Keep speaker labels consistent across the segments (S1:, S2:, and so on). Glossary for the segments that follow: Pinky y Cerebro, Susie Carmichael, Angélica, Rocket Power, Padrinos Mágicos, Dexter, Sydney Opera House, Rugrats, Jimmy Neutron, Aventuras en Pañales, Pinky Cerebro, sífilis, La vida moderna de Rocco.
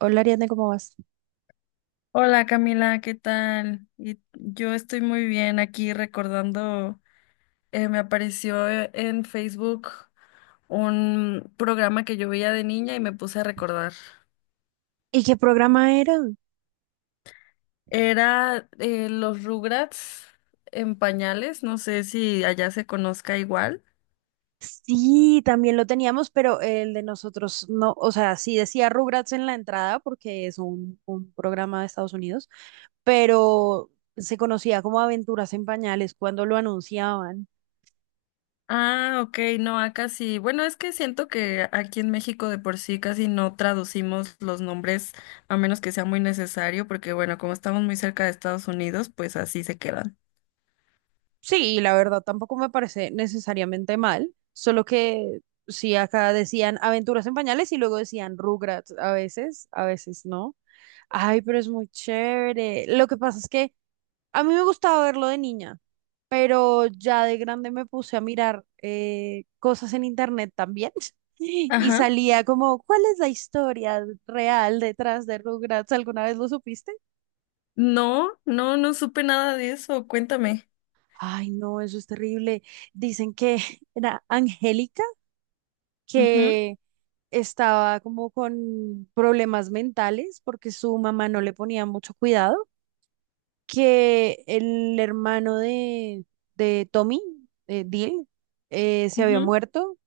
S1: Hola Ariadne, ¿cómo vas?
S2: Hola Camila, ¿qué tal? Y yo estoy muy bien aquí recordando, me apareció en Facebook un programa que yo veía de niña y me puse a recordar.
S1: ¿Y qué programa era?
S2: Era los Rugrats en pañales, no sé si allá se conozca igual.
S1: Sí, también lo teníamos, pero el de nosotros no, o sea, sí decía Rugrats en la entrada porque es un programa de Estados Unidos, pero se conocía como Aventuras en Pañales cuando lo anunciaban.
S2: Ah, ok, no, acá sí. Bueno, es que siento que aquí en México de por sí casi no traducimos los nombres a menos que sea muy necesario, porque bueno, como estamos muy cerca de Estados Unidos, pues así se quedan.
S1: Sí, la verdad tampoco me parece necesariamente mal, solo que sí acá decían Aventuras en Pañales y luego decían Rugrats a veces no. Ay, pero es muy chévere. Lo que pasa es que a mí me gustaba verlo de niña, pero ya de grande me puse a mirar cosas en internet también. Y
S2: Ajá.
S1: salía como, ¿cuál es la historia real detrás de Rugrats? ¿Alguna vez lo supiste?
S2: No, no, no supe nada de eso. Cuéntame.
S1: Ay, no, eso es terrible. Dicen que era Angélica,
S2: Ujú,
S1: que estaba como con problemas mentales porque su mamá no le ponía mucho cuidado, que el hermano de Tommy, Dil, se había
S2: ujú.
S1: muerto,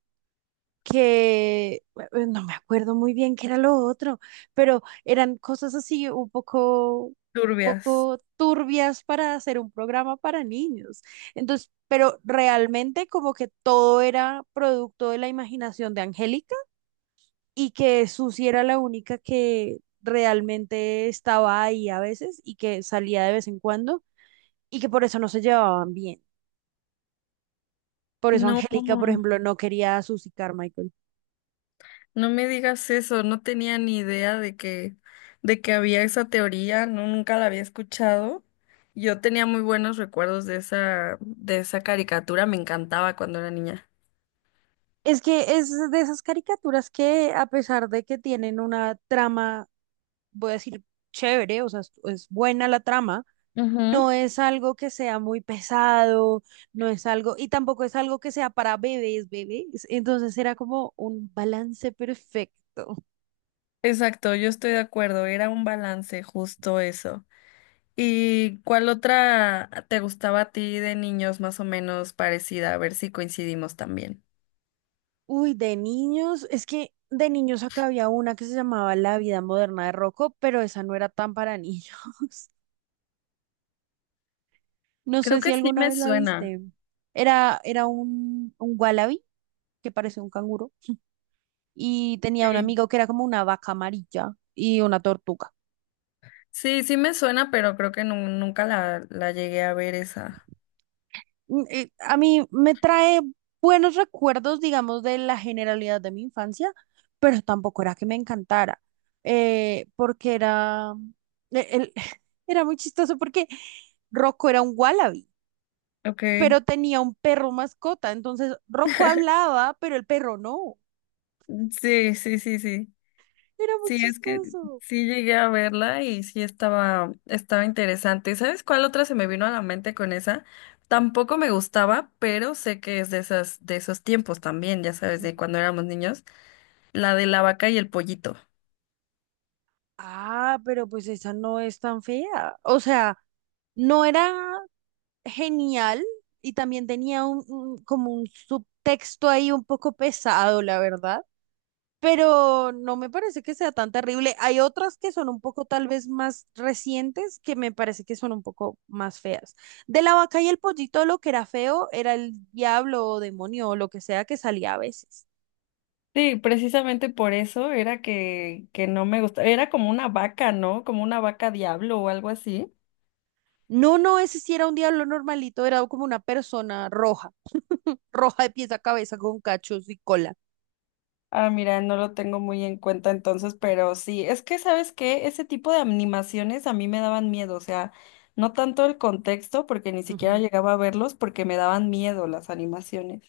S1: que no me acuerdo muy bien qué era lo otro, pero eran cosas así un
S2: Turbias.
S1: poco turbias para hacer un programa para niños. Entonces, pero realmente como que todo era producto de la imaginación de Angélica y que Susi era la única que realmente estaba ahí a veces y que salía de vez en cuando y que por eso no se llevaban bien. Por eso
S2: No,
S1: Angélica, por ejemplo, no quería a Susie Carmichael.
S2: no me digas eso. No tenía ni idea de que había esa teoría. No, nunca la había escuchado. Yo tenía muy buenos recuerdos de esa caricatura. Me encantaba cuando era niña.
S1: Es que es de esas caricaturas que, a pesar de que tienen una trama, voy a decir, chévere, o sea, es buena la trama,
S2: Ujú.
S1: no es algo que sea muy pesado, no es algo, y tampoco es algo que sea para bebés, bebés. Entonces era como un balance perfecto.
S2: Exacto, yo estoy de acuerdo. Era un balance, justo eso. ¿Y cuál otra te gustaba a ti de niños más o menos parecida? A ver si coincidimos también.
S1: Uy, de niños, es que de niños acá había una que se llamaba La vida moderna de Rocco, pero esa no era tan para niños. No
S2: Creo
S1: sé si
S2: que sí
S1: alguna
S2: me
S1: vez la
S2: suena.
S1: viste. Era un wallaby que parecía un canguro y tenía un
S2: Sí.
S1: amigo que era como una vaca amarilla y una tortuga.
S2: Sí, sí me suena, pero creo que nunca la llegué a ver esa.
S1: A mí me trae buenos recuerdos, digamos, de la generalidad de mi infancia, pero tampoco era que me encantara, porque e- el- era muy chistoso porque Rocco era un wallaby,
S2: Ok.
S1: pero tenía un perro mascota, entonces Rocco hablaba, pero el perro no.
S2: Sí, sí, sí, sí.
S1: Era muy
S2: Sí, es que
S1: chistoso.
S2: sí llegué a verla y sí estaba, estaba interesante. ¿Sabes cuál otra se me vino a la mente con esa?
S1: ¿Cuál?
S2: Tampoco me gustaba, pero sé que es de esas, de esos tiempos también, ya sabes, de
S1: Ujú.
S2: cuando éramos niños, la de la vaca y el pollito.
S1: Ah, pero pues esa no es tan fea. O sea, no era genial y también tenía como un subtexto ahí un poco pesado, la verdad. Pero no me parece que sea tan terrible. Hay otras que son un poco tal vez más recientes que me parece que son un poco más feas. De la vaca y el pollito lo que era feo era el diablo o demonio o lo que sea que salía a veces.
S2: Sí, precisamente por eso era que no me gustaba. Era como una vaca, ¿no? Como una vaca diablo o algo así.
S1: No, no, ese sí era un diablo normalito, era como una persona roja, roja de pies a cabeza con cachos y cola.
S2: Ah, mira, no lo tengo muy en cuenta entonces, pero sí, es que sabes que ese tipo de animaciones a mí me daban miedo, o sea, no tanto el contexto, porque ni siquiera
S1: Ujú.
S2: llegaba a verlos, porque me daban miedo las animaciones.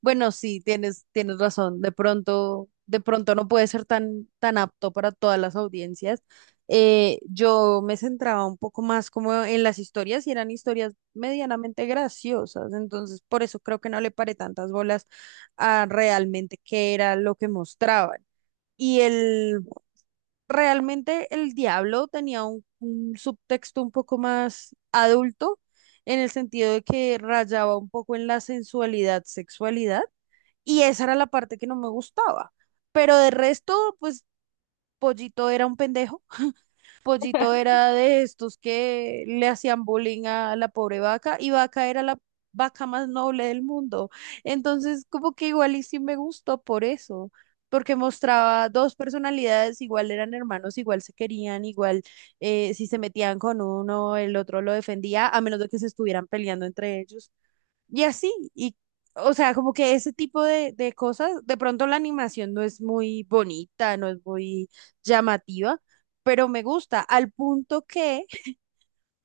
S1: Bueno, sí, tienes razón. De pronto no puede ser tan apto para todas las audiencias. Yo me centraba un poco más como en las historias y eran historias medianamente graciosas. Entonces, por eso creo que no le paré tantas bolas a realmente qué era lo que mostraban. Y el realmente el diablo tenía un subtexto un poco más adulto, en el sentido de que rayaba un poco en la sensualidad, sexualidad, y esa era la parte que no me gustaba. Pero de resto, pues Pollito era un pendejo, Pollito era de estos que le hacían bullying a la pobre vaca y vaca era la vaca más noble del mundo. Entonces, como que igual y sí me gustó por eso, porque mostraba dos personalidades, igual eran hermanos, igual se querían, igual si se metían con uno, el otro lo defendía, a menos de que se estuvieran peleando entre ellos. Y así, y o sea, como que ese tipo de cosas, de pronto la animación no es muy bonita, no es muy llamativa, pero me gusta, al punto que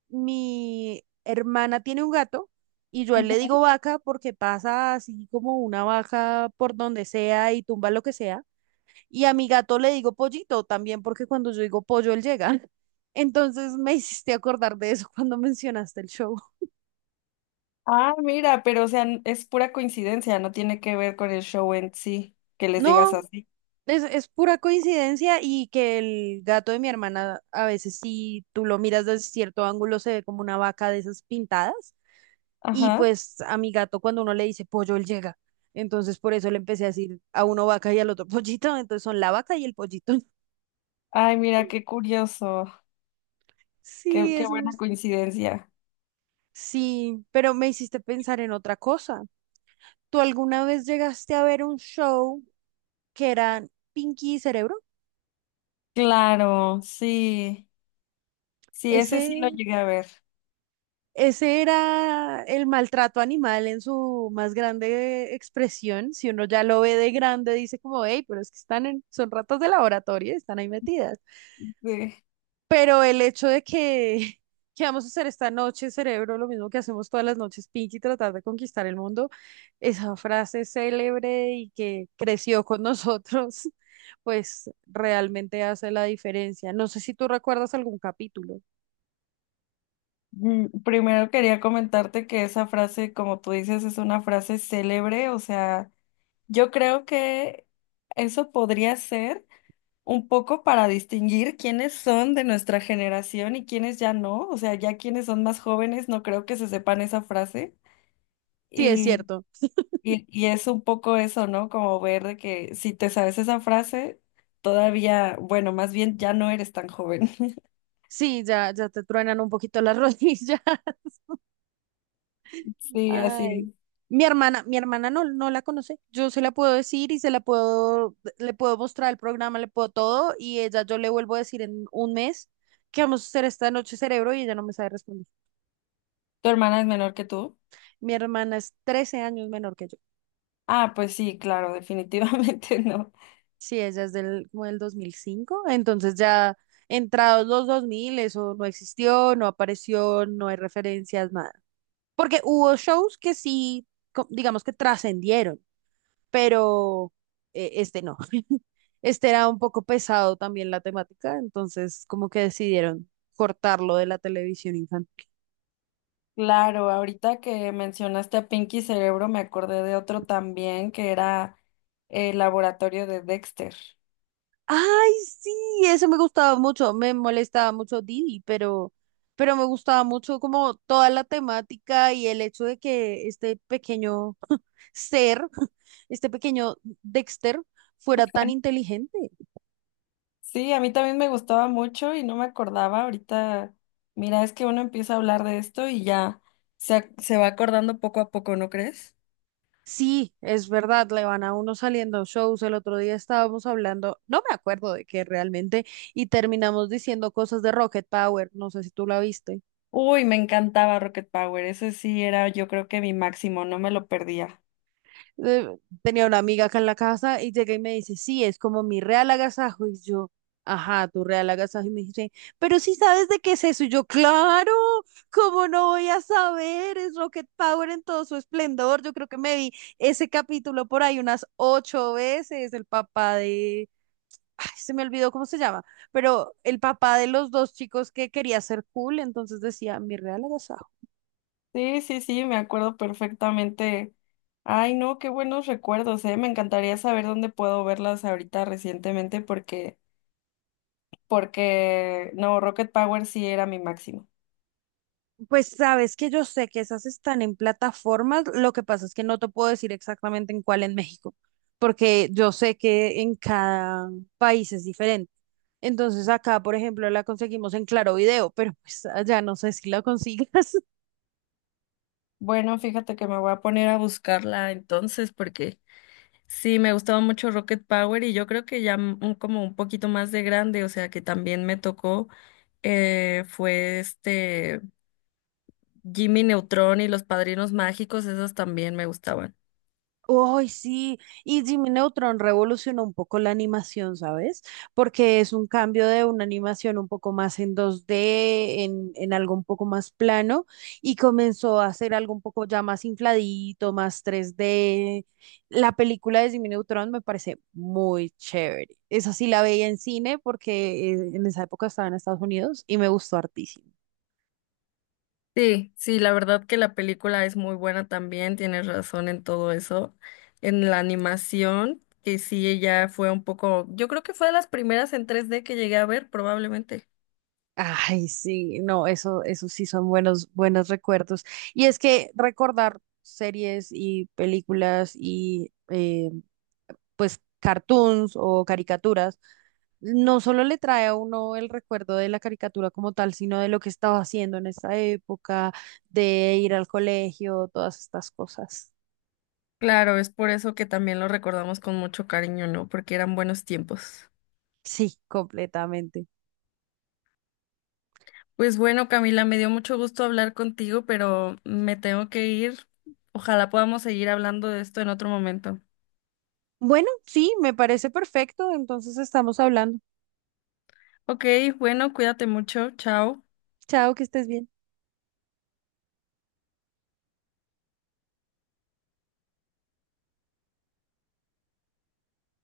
S1: mi hermana tiene un gato y yo a él
S2: Ujú.
S1: le digo vaca porque pasa así como una vaca por donde sea y tumba lo que sea, y a mi gato le digo pollito también porque cuando yo digo pollo, él llega. Entonces me hiciste acordar de eso cuando mencionaste el show.
S2: Ah, mira, pero o sea, es pura coincidencia, no tiene que ver con el show en sí, que les digas
S1: No,
S2: así.
S1: Es pura coincidencia y que el gato de mi hermana a veces si tú lo miras desde cierto ángulo se ve como una vaca de esas pintadas y
S2: Ajá.
S1: pues a mi gato cuando uno le dice pollo él llega. Entonces por eso le empecé a decir a uno vaca y al otro pollito, entonces son la vaca y el pollito.
S2: Ay, mira, qué curioso,
S1: Sí,
S2: qué
S1: es
S2: buena
S1: muy...
S2: coincidencia.
S1: Sí, pero me hiciste pensar en otra cosa. ¿Tú alguna vez llegaste a ver un show que era Pinky y Cerebro?
S2: Claro, sí, sí, ese sí lo
S1: Ese
S2: llegué a ver.
S1: Ese era el maltrato animal en su más grande expresión. Si uno ya lo ve de grande, dice como, hey, pero es que están en, son ratas de laboratorio, y están ahí metidas.
S2: Sí.
S1: Pero el hecho de que, que vamos a hacer esta noche, cerebro, lo mismo que hacemos todas las noches, Pinky, tratar de conquistar el mundo, esa frase célebre y que creció con nosotros, pues realmente hace la diferencia. No sé si tú recuerdas algún capítulo.
S2: Primero quería comentarte que esa frase, como tú dices, es una frase célebre, o sea, yo creo que eso podría ser un poco para distinguir quiénes son de nuestra generación y quiénes ya no, o sea, ya quienes son más jóvenes no creo que se sepan esa frase
S1: Sí, es
S2: y,
S1: cierto.
S2: y es un poco eso, ¿no? Como ver de que si te sabes esa frase, todavía, bueno, más bien ya no eres tan joven.
S1: Sí, ya te truenan un poquito las rodillas.
S2: Sí, así es.
S1: Ay. Mi hermana no la conoce. Yo se la puedo decir y se la puedo, le puedo mostrar el programa, le puedo todo, y ella yo le vuelvo a decir en un mes que vamos a hacer esta noche cerebro y ella no me sabe responder.
S2: ¿Tu hermana es menor que tú?
S1: Mi hermana es 13 años menor que yo.
S2: Ah, pues sí, claro, definitivamente no.
S1: Sí, ella es del, como del 2005, entonces ya entrados los 2000 eso no existió, no apareció, no hay referencias, nada. Porque hubo shows que sí, digamos que trascendieron, pero este no. Este era un poco pesado también la temática, entonces como que decidieron cortarlo de la televisión infantil.
S2: Claro, ahorita que mencionaste a Pinky Cerebro, me acordé de otro también que era el laboratorio de Dexter.
S1: Ay, sí, eso me gustaba mucho, me molestaba mucho Didi, pero me gustaba mucho como toda la temática y el hecho de que este pequeño ser, este pequeño Dexter, fuera tan inteligente.
S2: Sí, a mí también me gustaba mucho y no me acordaba. Ahorita, mira, es que uno empieza a hablar de esto y ya se va acordando poco a poco, ¿no crees?
S1: Sí, es verdad, le van a uno saliendo shows. El otro día estábamos hablando, no me acuerdo de qué realmente, y terminamos diciendo cosas de Rocket Power. No sé si tú la viste.
S2: Uy, me encantaba Rocket Power. Ese sí era, yo creo que mi máximo, no me lo perdía.
S1: Eh, tenía una amiga acá en la casa y llega y me dice, sí, es como mi real agasajo. Y yo, ajá, tu real agasajo. Y me dice, pero sí sabes de qué es eso. Y yo, claro, ¿cómo no voy a saber? Es Rocket Power en todo su esplendor. Yo creo que me vi ese capítulo por ahí unas ocho veces, el papá de ay, se me olvidó cómo se llama, pero el papá de los dos chicos que quería ser cool, entonces decía, mi real agasajo.
S2: Sí, sí, sí, me acuerdo perfectamente. Ay, no, qué buenos recuerdos, eh. Me encantaría saber dónde puedo verlas ahorita recientemente porque, no, Rocket Power sí era mi máximo.
S1: Pues sabes que yo sé que esas están en plataformas, lo que pasa es que no te puedo decir exactamente en cuál en México, porque yo sé que en cada país es diferente. Entonces acá, por ejemplo, la conseguimos en Claro Video, pero pues allá no sé si la consigas.
S2: Bueno, fíjate que me voy a poner a buscarla entonces porque sí, me gustaba mucho Rocket Power y yo creo que ya como un poquito más de grande, o sea que también me tocó, fue este Jimmy Neutron y los Padrinos Mágicos, esas también me gustaban.
S1: Uy, sí, y Jimmy Neutron revolucionó un poco la animación, ¿sabes? Porque es un cambio de una animación un poco más en 2D en algo un poco más plano, y comenzó a hacer algo un poco ya más infladito, más 3D. La película de Jimmy Neutron me parece muy chévere. Esa sí la veía en cine porque en esa época estaba en Estados Unidos y me gustó hartísimo.
S2: Sí, sí, la verdad que la película es muy buena también, tienes razón en todo eso. En la animación, que sí, ella fue un poco, yo creo que fue de las primeras en 3D que llegué a ver, probablemente.
S1: Ay, sí, no, eso sí son buenos recuerdos. Y es que recordar series y películas y pues cartoons o caricaturas, no solo le trae a uno el recuerdo de la caricatura como tal, sino de lo que estaba haciendo en esa época, de ir al colegio, todas estas cosas.
S2: Claro, es por eso que también lo recordamos con mucho cariño, ¿no? Porque eran buenos tiempos.
S1: Sí, completamente.
S2: Pues bueno, Camila, me dio mucho gusto hablar contigo, pero me tengo que ir. Ojalá podamos seguir hablando de esto en otro momento.
S1: Bueno, sí, me parece perfecto. Entonces estamos hablando.
S2: Ok, bueno, cuídate mucho, chao.
S1: Chao, que estés bien.